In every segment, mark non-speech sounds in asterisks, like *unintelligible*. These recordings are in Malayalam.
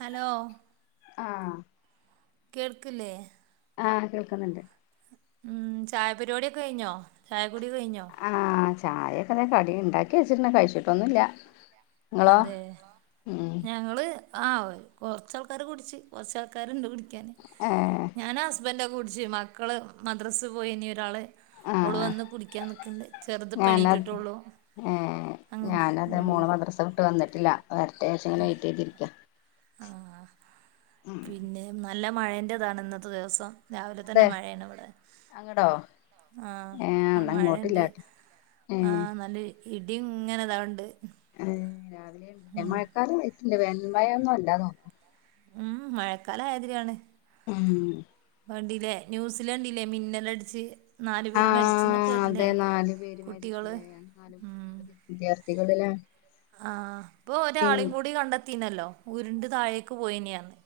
ഹലോ ആ കേൾക്കില്ലെ ആ കേൾക്കുന്നുണ്ട് ഉം ചായ പരിപാടിയൊക്കെ കഴിഞ്ഞോ ചായ കുടി കഴിഞ്ഞോ ചായൊക്കെ ദെ കടി ഉണ്ടാക്കി വെച്ചിട്ടുണ്ട് കഴിച്ചിട്ടൊന്നുവില്ല നിങ്ങളൊ അതെ ഉം ഞങ്ങള് ആ കൊറചാൾക്കാര് കുടിച്ചു കുറചാൾക്കാരുണ്ട് കുടി ക്കാന് ഏഹ് ഞാനും ഹസ്ബന്റൊക്കെ കുടി ച്ച് മക്കള് മദ്രാസ പോയിനി ഒരാള് ഓള് ആഹ് വന്ന് കുടിക്കാനിക്കണണ്ട് ചെറുതിപ്പോണിറ്റിട്ടെ ഞാനത് ഒള്ളു അങ്ങനെ ഉം ട്ട് വന്നിട്ടില്ല വരട്ടെവച്ച് ഇങ്ങനെ വെയിറ്റ് ചെയ്തിരിക്ക പിന്നെ ന്ന നല്ല മഴേന്റെതാണ് ഇന്നത്തെ ദിവസം രാവിലെ തന്നെ അതെ മഴയാണ് ഇവിടെ അങ്ങടോ ഏഹ് ആ എന്നാ മഴ ഇണ്ട് ഇങ്ങോട്ടില്ലാട്ടോ ആ ഏഹ് നല്ല ഇടിങ്ങനെ താവ്ണ്ട് *unintelligible* മഴക്കാറു പോയി വെനൽമയൊന്നും അല്ല തോന്ന് ഉം മഴക്കാലാ ആയതിരിയാണ് ഉം കണ്ടില്ലേ ന്യൂസ് ലണ്ടില്ലേ മിന്നലട്ച്ച് ആ അതെ നാലു പേര് മരിച്ചു കുട്ടികള് ലെ ഉം *unintelligible* ട്ടികള് ല്ലേ ആ ഇപ്പൊ ഒരാളീം കൂടി കണ്ടെത്തിനല്ലോ ഉര്ണ്ട് താഴേക്ക് പോയിനീന്ന് പറഞ്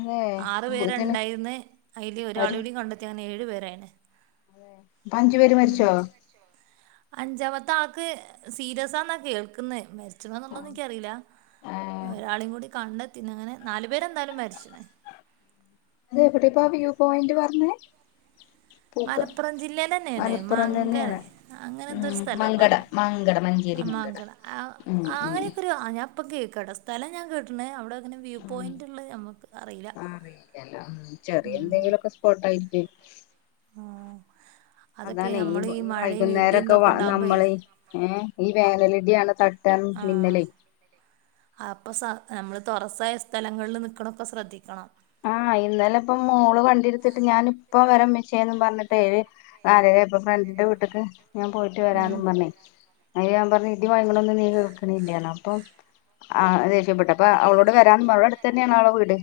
അതെ ആറ് ഇതിന് പേരുണ്ടായിന്ന് അയ്ല് അവര് ഒരാളീം കൂടെ കണ്ടെത്തിയാ അങ്ങനെ ഏഴ് *unintelligible* അഞ്ചു പേര് മരിച്ചോ അഞ്ചാമത്തെ ആക്ക് സീരിയസാന്നാ കേൾക്കുന്നെ എന്നുള്ള എനിക്കറിയില്ല ആ ഒരാളും കൂടി കണ്ടത്തി പിന്നെ ങ്ങനെ നാലു പേരെന്തായാലും മരിച്ചണേ അത എവിടിപ്പാ വ്യൂ പോയിന്റ് പറഞ്ഞേ പൂക്ക മലപ്പുറം ജില്ലൽ തന്നെയാണ് മലപ്പുറം മംഗ തന്നെയാണ് അങ്ങനെ എന്തൊ ഒരു ഉം സ്ഥലാ മങ്കട പറഞ്ഞെ മങ്കട മഞ്ചേരി ആ മങ്കട മംഗള ഉം ഉം അങ്ങനെയൊക്കെ ഒരു ഞാപ്പൊ കേ ട സ്ഥലം ഞാൻ കേട്ടണ് അവിടെ അങ്ങനെ വ്യൂ പോയിന്റ് ഉള്ളത് നമുക്ക് അറിയില്ല ആറിയില്ലല്ലലോ ല്ല ചെറിയ ഉം. എന്തെങ്കിലുംക്കെ സ്പോട്ടായി *unintelligible* ഓ അതൊക്കെ അതാണെ ഈ നമ്മൾ ഈ മഴയും ഇടിയും വൈകുന്നേരൊക്കെ ഇതൊക്കെ വ ഉണ്ടാകുമ്പോഴേ നമ്മൾ ഏ ഈ വേനലിന്റെ ആാണ് തട്ടാൻ ആ മന്നലെ അപ്പോൾ സ നമ്മൾ തുറസായ സ്ഥലങ്ങളിൽ നിൽക്കണൊക്കെ ശ്രദ്ധിക്കണം ആഹ് ഇന്നലെ ഇപ്പ മോള് വ ണ്ടിടുത്തിട്ട് ഞാനിപ്പ പ്പ വര മിച്ചേന്ന് പറഞ്ഞിട്ടേര് നാലരയപ്പ ഫ്രണ്ടിന്റെ വീട്ടിലക്ക് ഞാൻ പോയിട്ട് ഉം. വരാനന്ന് പറഞ്ഞേ അ ഞാൻ പറഞ്ഞു ഇടി മുഴങ്ങുന്നതൊന്നും നീ കേൾക്കണല്ലാണ് അപ്പൊ ആ ദേഷ്യപ്പെട്ട് അപ്പൊ അവളോട് വരാൻ പറ അവടെ അടുത്ത് തന്നെയാണ് അവളുടെ വീട്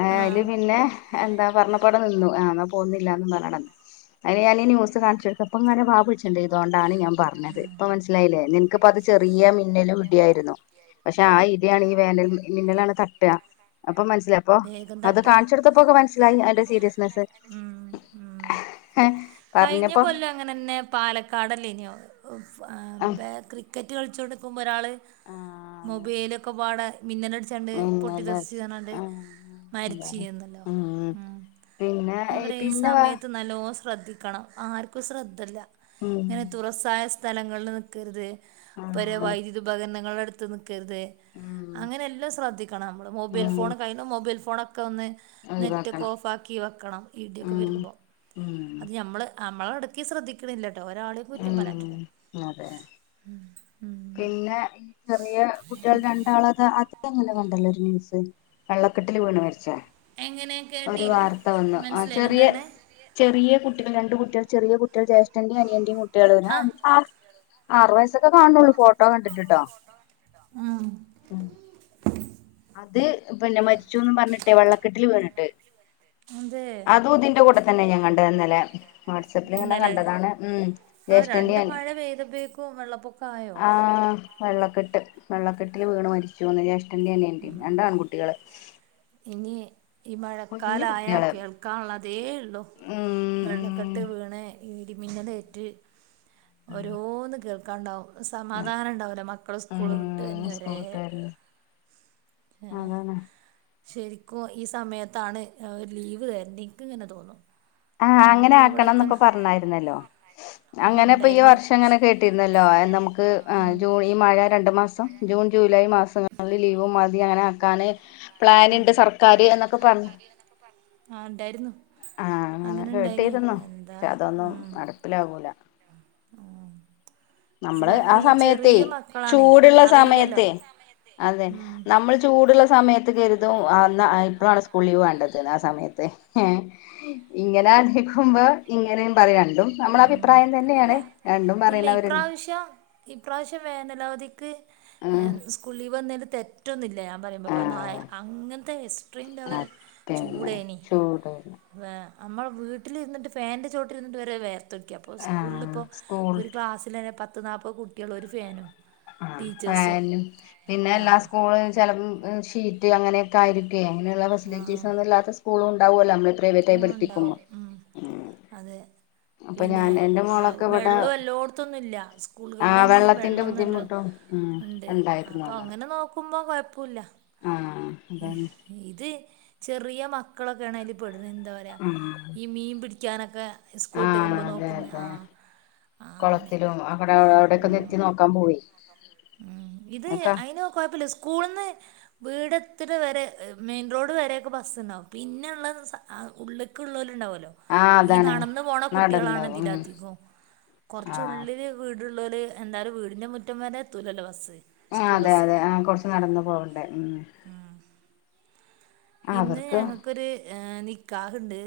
ആ അല് പിന്നെ എന്താ പറപ്പോ അവിടെ നിന്നു എന്നാ പോകുന്നില്ല എന്ന് പറഞ്ഞ് അതിന് ഞാനീ ഈ ന്യൂസ് കാണിച്ചു കൊടുത്തിട്ട് അപ്പം ഇങ്ങനെ വാ പൊളിച്ചു ഇതുകൊണ്ടാണ് ഞാൻ പറഞ്ഞത് ഇപ്പ മനസ്സിലായില്ലേ നിനക്ക് അത് ചെറിയ മിന്നലും ഇടിയായിരുന്നു പക്ഷെ ആ ഇടിയാണ് ഈ വേനൽ മിന്നലാണ് തട്ടുക അപ്പൊ മനസ്സില വേഗം തട്ടും അതിന്റെ സീരിയസ്നെസ്സ് ഉ ഉ കഴിഞ്ഞ പറഞ്ഞപ്പോ കൊല്ലം അങ്ങനെന്നെ പാലക്കാടല്ലേ ഇനോ ആ *unintelligible* ക്രിക്കറ്റ് കളിച്ചോണ്ട് നിൽക്കും ഒരാൾ മൊബൈലൊക്കെ പാടെ മിന്നൽ അടിച്ചാണ്ട് പൊട്ടി പിന്നല്ല തെറിച് *unintelligible* ആ എന്താണ് മരിച്ചുന്നല്ലോ ഉം പിന്നെ ഈ പിന്നെ വാ സമയത്ത് നല്ലോ സ് ശ്രദ്ധിക്കണം ആർക്കും ശ്രദ്ധല്ല ഉം ഇങ്ങനെ തുറസായ സ്ഥലങ്ങളിൽ നിൽക്കരുത് ആ അപ്പര് വൈദ്യുതി ഉപകരണങ്ങളുടെ അടു ത്ത് നി ൽക്കരുത് ഉം അങ്ങനെല്ലാം ശ്രദ്ധിക്കണം നമ്മൾ മൊബെൽ ഉം ഫോൺ മൊബൈൽ ഫോണാ ഒക്കെ ഒന്ന് നെറ്റൊക്കെ ഒഴിവാക്കണം ഓഫാക്കി വെക്കണം ഇടിയൊക്കെ ഉം വരുമ്പോൾ ഉം അത് നമ്മൾ അമ്മള് ഇടക്കി ശ്രദ്ധിക്കണില്ല ഒരാളേം കുറ്റം പറയാൻ ഉം പറ്റൂല അതെ ഉം പിന്നെ ഈ ചെറിയ കുട്ടികള് രണ്ടാളത് അത് ഇന്നലെ കണ്ടല്ലോ ഒരു ന്യൂസ് വെള്ളക്കെട്ടില് വീണ് മരിച്ച എങ്ങനെ ഒരു കേട്ടില്ല വാർത്ത വന്നു ആ മനസ്സിലായില്ല എന്താ ചെറിയ പറഞ്ഞേ ചെറിയ കുട്ടികള് രണ്ടുകുട്ട് ചെറിയ കുട്ടികൾ ജേഷ്ഠൻ്റേം അനിയൻ്റെം കുട്ട് ട്ടികള് ആ ഒരഞ്ച് ആർ ആറു വയസ്സൊക്കെ കാണുള്ളൂ ഫോട്ടോ കണ്ടിട്ട് ട്ടോ ആഹ് ഉം അത് പിന്നെ മരിച്ചൂന്നും പറഞ്ഞിട്ടെ വെള്ളക്കെട്ടില് വീണിട്ട്, അതെ അതും ഇതിന്റെ കൂട്ടെ തന്നെ ഞാൻ കണ്ടത് ഇന്നലെ വാട്സ്അപ്പിലിങ്ങനെ ഇന്നലെ കണ്ടതാണ് ഉം ആ ജ്യേഷ്ഠൻ്റെം രണ്ട് അനി മഴ പെയ്തപ്പേക്കും വെള്ളപ്പൊക്ക ആയോ ആഹ് വെള്ളക്കെട്ട് വെള്ളക്കെട്ടില് വീണ് മരിച്ചൂന്ന് ജേഷ്ഠൻ്റെം അനിയ രണ്ട് ആൺ കുട്ടികള് ഇനി ഈ മഴക്കാലായ കുട്ടികള് കേൾക്കാൻള്ളതേള്ളൂ ഉം വെള്ളക്കെട്ട് വീണ് ഈ ഇടിമിന്നലേറ്റ് ഓരോന്ന് കേൾ കണ്ടോ ഉം സമാധാനം ഉണ്ടാവില്ല മക്കള് സ്കൂള് വിട്ട് ഉം വന്ന സ്കൂൾ വരെ വിട്ടായിരുന്നു എഹ് അതാണ് ശെരിക്കും ഈ സമയത്താണ് ഒരു ലീവ് തരണ്ടെ നിക്ക് ഇങ്ങനെ തോന്നും ആഹ് അങ്ങനെ നമുക്ക് ആക്കണന്നൊക്കെ ഇവിടെത്തന്നെ പറഞ്ഞായിരുന്നല്ലോ ആ അങ്ങനെ ഇപ്പൊ ഈ ഉണ്ടായിരുന്നു വർഷം ഇങ്ങനെ കേട്ടിരുന്നല്ലോ ഏഹ് നമുക്ക് ആഹ് ജൂൺ ഈ മഴ രണ്ട് മാസം ജൂൺ ജൂലൈ മാസങ്ങളില് ലീവ് മതി അങ്ങനെ ആക്കാന് പ്ലാനുണ്ട് സർക്കാര് എന്നൊക്കെ പറഞ്ഞു ആ ഇണ്ടായിരുന്നു ആഹ് അങ്ങനെ കേട്ടിരുന്നു, പക്ഷെ അതൊന്നും നടപ്പിലാവൂല ഉം ശ്ര നമ്മള് ആ ഈ സമയത്തേ ചെറിയ മക്കളാണേ ചൂടുള്ള അറിയില്ലല്ലോ സമയത്തെ അതെ ഉം നമ്മള് ചൂടുള്ള സമയത്ത് കരുതും അന്ന ഏഹ് ഇപ്പളാണ് സ്കൂൾ ലീവ് വേണ്ടതിന്ന് ആ സമയത്ത് ഏഹ് ഇങ്ങനെ ക്കുമ്പോ ഇങ്ങനെയും പറയും രണ്ടും നമ്മടെ ഉം അഭിപ്രായം അല്ല തന്നെയാണ് രണ്ടും ഇല്ല പറയണവരി ഇപ്രാവശ്യം ഇപ്രാവശ്യം വേനലവധിക്ക് ഉം ഏഹ് സ്കൂൾ ലീവ് തന്നതില് തെറ്റൊന്നും ഇല്ല ഞാൻ പറയുമ്പോ കാരണം അ ആഹ് അങ്ങൻത്തെ എക്സ്ട്രീം ലെവൽ അത് പിന്നെ ചൂടേനി ചൂട് വ നമ്മടെ വീ ട്ടില് ഇരുന്നിട്ട് ഫാൻ്റെ ചോട്ടില് ഇരുന്നിട്ട് വരെ വേർ ത്തൊലിക്കാ അപ്പോ ആഹ് സ്കൂൾലിപ്പോ സ്കൂൾ ഒരു ക്ലാസ്സിലന്നെ പത് പത്ത് നാല്പത് കുട്ടികളും ഒരു ഫാനും ആ ടീച്ചേഴ്സും ഫാനും പിന്നെ ആ എല്ലാ സ്കൂളിൽ ചിലപ്പോ ഷീ റ്റ് അങ്ങനെയൊക്കെ ആരിക്കും. എ അങ്ങനുള്ള ആ ഫെസിലിറ്റീസൊന്നുല്ലാത്ത സ്കൂളണ്ട്. ഇണ്ടാവൂല്ലൊ *unintelligible* പ്രൈവറ്റായി ആഹ് പഠിപ്പികുമ്പോ. ഉണ്ടാവും ഉം അതെ പിന്നെ വ വെള്ളം എല്ലോടത്തൊന്നുംല്ല ആ സ്കൂളുകളിൽ തന്നെ വെള്ളത്തിന്റെ വെള്ളം നല്ല ബുദ്ധിമുട്ടും ഉം ഉണ്ട് ഉണ്ടായിരുന്നു അപ്പോ തോന്നണ് അങ്ങനെ നോക്കു കുമ്പം കുയപ്പവില്ല. ആഹ് അതാണ് ഇത് ചെറിയ മക്കളൊക്കെ ആണേലും എന്താ പറയാ ഈ മീൻ പിടി ക്കാനക്കെ ആ അതെ അതെ ആഹ് അങ്ങനെ കുളത്തിലും അവിടെ ഉം അവിടൊക്കെ ഒന്ന് എത്തി നോക്കാൻ പോയി ഉം ഇത് അതൊക്കെ അയിന് കൊഴപ്പില്ല സ്കൂള ന്ന് വീടെത്തണ വരെ മെയിൻ റോഡ് വരൊക്കെ ബസ് ഉണ്ടാവും പിന്നൊള്ള ആ ഉള്ളിക്ക്‌ ഉള്ളലും ഉണ്ടാവുല്ലോ. ആഹ് ഈ അതാണ് നടന് പോണ നടന്ന് കുട്ടികളാണ് ഉം ഇതിലധികവും കുറച്ച് ആഹ് ഉള്ളില് വീട് പിള്ളാര്‌ എന്താലും വീടിന്റെ മുറ്റം വരെ ത്തുലല്ലോ ബസ്. സ്കൂൾ അതെ ബസ് അതെ ആ കുറച്ച് നടന്നു പോവണ്ടെ ഉം ഇന്ന് അവർക്ക് ഞങ്ങൾക്കൊരു നി നിക്കാഹ് ഉണ്ട്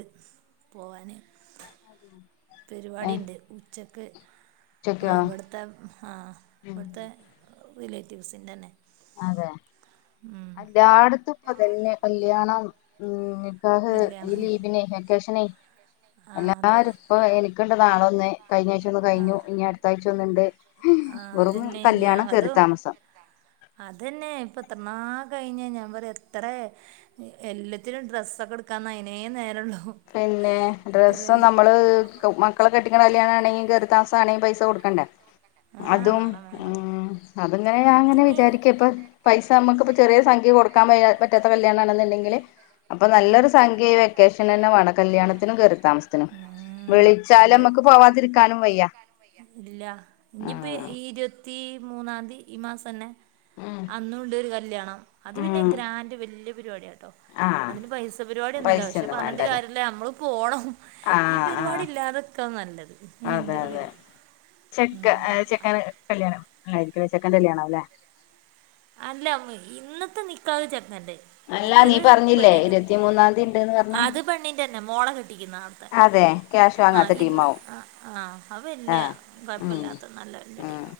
പോവാന് അതും പരിപാടി ഉണ്ട് ഉച്ചക്ക്. ആ ഉച്ചക്കോ ഇവിടുത്തെ ആ ഉം ഇവിടുത്തെ റിലേറ്റീവ്സിന്റെന്നെ അതെ എല്ലായിടത്തും ഇപ്പൊ ഇതന്നെ കല്യാണം മ് നെ നികാഹ് കല്യാണം ഈലീവ്ന് വെക്കേഷനെ ആ അതെ എല്ലാരും ഇപ്പ എൽ ലാണെന്നെ കഴിഞ്ഞഴ്ച ഒന്ന് കഴിഞ്ഞു ആഹ് ഇനി അടുത്താ ട്ടുന്നുണ്ട് ആഹ് വെറും അതന്നെ കല്യാണം ഞാതു കേറി താമസം അതന്നെ ഇപ്പം എത്രണ്ണാ കഴിഞ്ഞെ ഞാൻ പറയാ എത്ര എല്ലത്തിനും ഡ്രസ്സൊക്കെ ഇട്ക്കാൻ നിന്നാ അയ്നേ നേരേണ്ടാ പിന്നെ ഡ്രസ്സും നമ്മള് മക്കളെ കെ *unintelligible* കല്യാണാണെങ്കി കേറീതാമസാണെലും പൈസ കൊടുക്കണ്ടേ ആഹ് അതും വേണം വേണം മ് അത്ങ്ങനെ ഞാൻ അങ്ങനെ ഇനി വിചാരിക്കും ഇപ്പൊ പൈസ നമുക്കിപ്പോ ചെറിയ സംഖ്യ കൊടുക്കാൻ വയ്യാ പറ്റാത്ത കല്യാണണെന്നുണ്ടെങ്കിൽ അപ്പൊ നല്ലൊരു സംഖ്യയി വെക്കേഷന് *unintelligible* കല്യാണത്തിനും കേറി താമസത്തിനും ഉം വിളിച്ചാല് അതെ അമ്മക്ക് പോവാതിരിക്കാനും വയ്യ ആഹ് ത്തി മൂന്നാംന്തി ഈ മാസന്നെ ഉം അന്നുണ്ട് ഒരു കല്യാണം അത് പിന്നെ ഉം ഗ്രാൻഡ് വല്ല്യ പരിപാടിയാട്ടോ ആഹ് അതിന്റെ പൈസ പരിപാടിയൊന്നുല്ല പക്ഷെ പൈസയൊന്നും പറഞ്ഞിട്ട് വേണ്ടല്ലേ കാര്യമല്ല നമ്മള് പോണം ഈ ആഹ് ആഹ് പരിപാടിയില്ലാത്ക്കാ നല്ലത് *unintelligible* അതെ അതെ ചെക്ക മ് ചെക്കന് കല്യാണം ആരിക്ക ചെക്കന്റെ കല്യാണം ആവും അല്ലേ അല്ല ഉമ്മി ഇന്നത്തെ നിക്കാഹ് ചെക്കന്റെ അല്ലാ നീ മറ്റേത് പറഞ്ഞില്ലേ പെണ്ണിന് ഇരുപത്തിമൂന്നാംന്തി ഇണ്ട്ന്ന് പറഞ്ഞു അത് പെണ്ണിൻ്റെ തന്നെ *unintelligible* ആ ഇന്ന് ടീമാവും ആ ആ അത് വല്യ ആഹ് ഉം കൊഴപ്പല്ലാത്ത നല്ല വല്ല്യ ഉം ടീമാ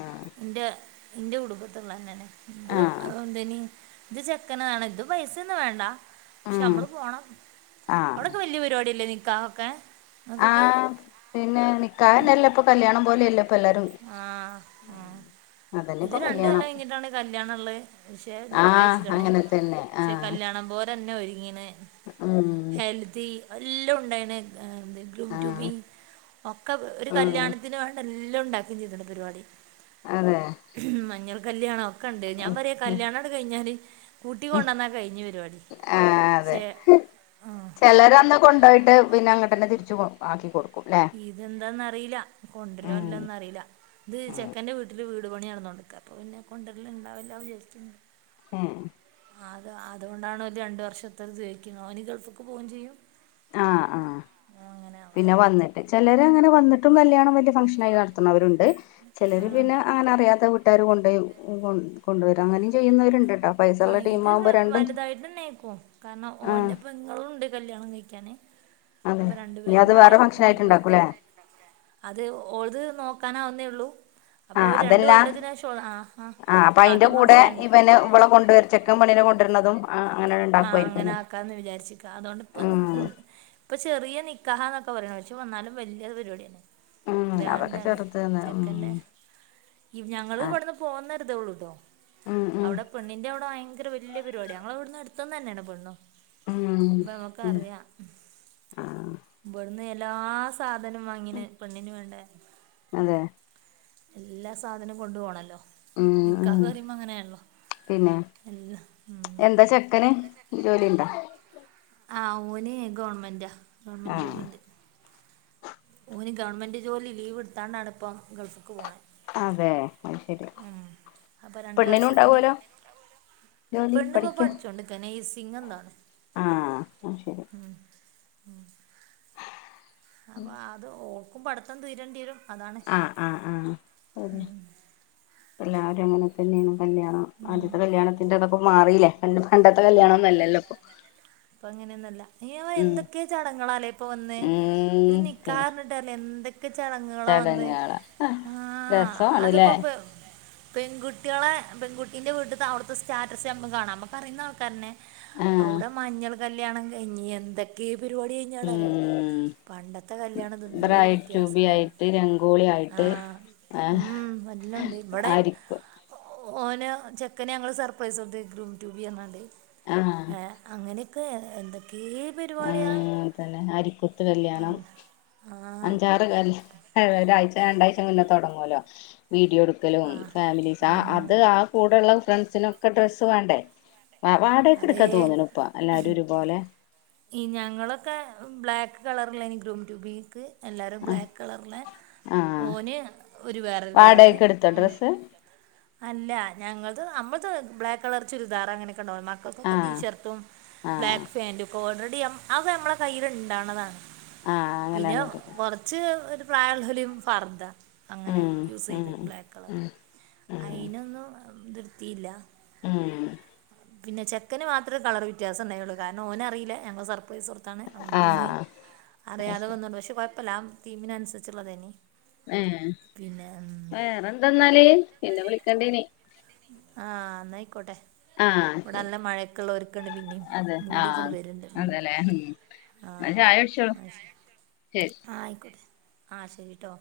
ഉം ന്റെ ന്റെ കുടുംബത്ത് ആഹ് *unintelligible* *unintelligible* എന്തേനി ഇത് ചെക്കനാണ് ഇത് പൈസ ഒന്നും വേണ്ട പക്ഷെ ഉം അമ്മള് പോണം അവിടൊക്കെ വല്യ പരിപാടിയല്ലേ നി കാവൊക്കെ ആ പിന്നെ നിക്കാഹന്നെല്ലാം ഇപ്പൊ കല്യാണം പോലെയല്ലേ ഇപ്പൊ എല്ലാരും ആ ആ അതന്നെ ഇത് ഇപ്പൊ രണ്ട് കല്യാണം കൊല്ലം കയിഞ്ഞിട്ടാണ് കല്യാണം ഇള്ളത് പക്ഷെ നിക്കാഹ് ആഹ് കഴിച്ചിട്ടാണ് അങ്ങനെ തന്നെ പക്ഷെ ആഹ് കല്യാണം പോലെ തന്നെ ഒരു ങ്ങി ഇങ്ങനെ ഉം എലോം ഉണ്ടായിനേ *unintelligible* ഗ്രൂമ് റ്റു ബി ആഹ് ഒക്കെ ഒരു ഉം കല്യാണത്തിന് വേണ്ട എ ലോം ഇണ്ടാ ഇനിയെന്തുണ്ട് പരിപാടി അതെ മഞ്ഞൾ കല്യാണം ഒക്കെണ്ട് ഞാ പറയാ കല്യാണിണ്ട് കഴിഞ്ഞാല് കൂട്ടി ഉം കൊണ്ടുവന്നാ കഴിഞ്ഞ് പരിപാടി ആ അതെ പക്ഷേ ആഹ് ചെലരന്ന് കൊണ്ടോയ്ട്ട് പിന്നെ അങ്ങോട്ട്ന്നെ തിരിച്ചു കൊണ്ടോ ആക്കി കൊടുക്കും ല്ലേ ഇതെന്താന്നന്ന്റിലാ ഉം കൊണ്ടുവരല്ലോന്നറീലാ ഇത് ആഹ് ചെക്കന്റെ വീട്ടില് വീ ഒരു പണി നടന്നോണ്ട്ക്കാ അപ്പൊ പിന്നെ കൊണ്ട്ര്ല്ണ്ടാവില്ലാ ന്ന് വിചാരിക്ക്ന്ന് ആ ആ അത് അതുകൊണ്ടാണ് ഓല് രണ്ട് വർഷത്തത് ചോദിക്ക്ന്ന് ഓന് ഗൾഫ്ക്ക് പോവും ചെയ്യും ആ ആ അങ്ങനെയാവാം പിന്നെ വന്നിട്ട് ചെലരങ്ങനെ വന്നിട്ടും കല്യാണം വല്യ ഫംഗങ്ഷനായി നടത്തണോര്ണ്ട് ണ്ട് ചിലര് ഉം. പിന്നെ അങ്ങനെ അറിയാത്ത വീട്ട വീട്ടാര് കൊണ്ടൊയി കൊ കൊണ്ടുവരും അങ്ങനെ ആ് ഇത് വലുതായിട്ട് ന്നെ ആയ്ക്കും കാരണം ആഹ് ഓന്റെ പെങ്ങളും ണ്ട് കല്ല്യാണം കയിക്കാന് അതെ അപ്പൊ രണ്ടു ഇനി അത് പേരുമ്പാടെ വേറെ ഫംഗ്ഷൻ ഇത് ആയിട്ടുണ്ടാക്കൂല്ലേ അത് ഓൾത് നോക്കാനാവുന്നേ ള്ളു ള്ളൂ അപ്പൊ ആഹ് ഒരു രണ്ട് അതല്ല കൊല്ലത്തിനേഷം ആ ആ ആഹ് അപ്പൊ അയിന്റെ ആതും കൂടെ ഫംഗ്ഷൻ ഉണ്ട് ഇവന് ഇവളെ കൊണ്ടുവരും ചെക്കൻ പെണ്ണിനെ കൊണ്ടുവരുന്നതും അങ്ങനെ ആ ഉണ്ടാക്കുവായിരിക്കും അങ്ങനെ ഇനി ആക്കാന്ന് വിചാരിച്ച് ക്കാ അതുകൊണ്ടിപ്പ പ്പോ ഉം ഇ ഇപ്പൊ ചെറിയ നിക്കാ നിക്കാഹാന്നൊക്കെ പറയണെ പക്ഷേ ന്നാലും വല്യ പരിപാടി ഉം അതൊക്കെ ഗ്രാൻഡാണ് ചെറുതന്ന് ഉം ചെക്കന്റെ ഈ ഞങ്ങള് ആ വ്ടുന്ന് പോണരുതേള്ളൂട്ടോ ഉം ഉം അവിടെ പെണ്ണിന്റെവിടെ ഭയങ്കര വല്യ വല്യ പരിപാട്യാ ഞങ്ങളെവ്ട്ന്ന് അടുത്ത്ന്ന് ന്യാ പെണ്ണും ഉ അപ്പൊ ഉ നമുക്കറിയാം ആഹ നിലാസ് സാധനം വാങ്ങിന് പെണ്ണിന് വേണ്ടെ അതെ എല്ലാ സാധനും കൊണ്ടു പോണല്ലോ ഉ നിക്കാഹ് ഉ പറയുമ്പോ അങ്ങനെയാണല്ലോ പിന്നെ എല്ലാ ഉം എന്താ ചെക്കന് ജോലിണ്ടാ *inaudible* ആ ഓന് ഗവൺമെന്റ്ാ ഗവൺമെന്റ് ആഹ് ജോലിണ്ട് ഓന് ഗവൺമെന്റ് ജോലി ലീവ് എടുത്താണ്ടാണ് ഇപ്പം ഗൾഫിക്ക് പോണത് അതെ അ ശരി അപ്പോൾ രണ്ട് പെണ്ണിനും വർഷത്തിന് ഉണ്ടാവോലോ ജോലി പെണ്ണിപ്പോൾ പഠിക്ക പഠിച്ചോണ്ടിരിക്കുക നേഴ്സിംഗ് എന്താണ് ആഹ് ആ ശരി അപ്പൊ അത് ഓ ഓക്കും പഠിത്തം തീരേണ്ടി വരും അതാണ് ആഹ് ആഹ് ആഹ് ശര്യാ എല്ലാവരും അങ്ങനെ തന്നെയാണ് കല്യാണം ആദ്യത്തെ കല്യാണത്തിന്റെ അതൊക്കെ മാറിയില്ലേ പണ്ട് പണ്ടത്തെ കല്യാണംന്നല്ലല്ലോ ഇപ്പൊ അപ്പൊ അങ്ങനെയൊന്നല്ല ന ഉം എന്തൊക്കെ ചടങ്ങാല്ലേ ഇപ്പൊ വന്ന് ഒരു ഉം പിന്നെ നിക്കാഹ് ന്ന്ട്ടല്ലേ എന്തെ ചടങ്ങുകള വന്ന് ചടങ്ങാള ആഹ് രസമാണ്ല്ലേ അതിപ്പോ പെൺകു കട്ടികളെ പെൺകുട്ടിന്റെ വീട്ടത്തെ അവിടുത്തെ സ്റ്റാറ്റസ് നമ്മക്ക് കാണാം നമുക്കറിയുന്ന കർനേ ആഹ് അവിടെ മഞ്ഞൾ കല്യാണം കഴിഞ്ഞ എന്തൊക്കെയും പരിപാടി കഴിഞ്ഞട ഉം അറിയോ പണ്ടത്തെ കല്യാണത് എന്തോ ഒരു ബ്രൈഡ് ടു ബി വ്യത്യാസം പറയാ ആയിട്ട് രംഗോളി ആ ആയിട്ട് ആഹ് ഉം വല്ല ഉണ്ട് ഇവിടെ ആരിക്കു ഒ ഓന് ചെക്കന് ഞങ്ങള് സർപ്രൈസ് ഉണ്ട് ഗ്രൂം ട്യൂ ബീ പറഞ്ഞാണ്ട് ഏ അങ്ങനെ ക്ക് എന്ത ആ തന്നെ അരിക്കുത്ത് കല്യാണം പണ്ട്. ആഹ് അഞ്ചാറ് കല് ഒരാഴ്ച രണ്ടാഴ്ച മുന്നെ തുടങ്ങുവലോ വീഡിയോ എടുക്കലും ആഹ് ഫാമിലീസ് ആ ഉം അത് ആ കൂടെയുള്ള ഫ്രണ്ട്സിനൊക്കെ ഡ്രസ്സ് വേണ്ടേ വ വാടകൊക്കെ അതേ എടുക്കാൻ തോന്നണ് ഇപ്പ എല്ലാരും ഒരുപോലെ ഈ ഞങ്ങളൊക്കെ ബ്ലാക്ക് കളറില എനി ഗ്രൂം ടൂബി ക്ക് എല്ലാരും ആഹ് ബ്ലാക്ക് കളറില ആഹ് ഓന് ഒരു വേറൊരു കളറ് വാടകക്ക് എടുത്തോ ഡ്രസ്സ് അല്ല ഞങ്ങത് നമ് ത് ബ്ലക്ക് കളർ ചുരിദാർ അങ്ങനൊക്കെണ്ട മ ക്കൊക്കെ ടീ ആഹ് ഷർട്ടും ആഹ് ബ്ലാക്ക് പാൻ്റും ഒകെ ഓർഡർ ചെയ് അത് നമ്മളെ കയ്യിൽ ഇണ്ടാണതാണ് ആഹ് പിന്നെ അങ്ങനെയാണ് എടുക്ക കുറച്ച് ഒരു പ്രായൽലോലും ഫർദ അങ്ങനെ ഉം യൂസ് ഉം ചെയ്ത് ബ്ലാക്ക് കളർ ഉം ഉം അയിനൊന്നും നിർത്തിയില്ല ഉം പിന്നെ ചെക്കന് മാത്രേ കളർ വ്യത്യാസംണ്ടയുള്ളൂ കാരണം ഓന്അറിയില്ല ഞങ്ങൾ സർ പോയി സറത്താണ് അതോണ്ട് ഓന് ആഹ് അറിയാതെ അയ്ശരി വന്നണ്ട് പക്ഷെ കൊയ് പ്പല്ലാം തീമിന അനുസരിച്ചുള്ളദേനി ഏഹ് വേറെന്താെന്നാലേ പിന്നെ വിളിക്കണ്ടേനി ആഹ് ന്ന ആയിക്കോട്ടെ ഇവിടെ ശരി നല്ല മഴയൊക്കെള്ള ഒരുക്കണ്ട് പിന്നെയും അതെ ആഹ് മൂടിക്കൊണ്ട് വരുണ്ട് അതെല്ലേ ഉം ന്നാ ചായ കുടിച്ചോളൂ ആഹ് ശരി ആയിക്കോട്ടെ ആഹ് ശരിട്ടോ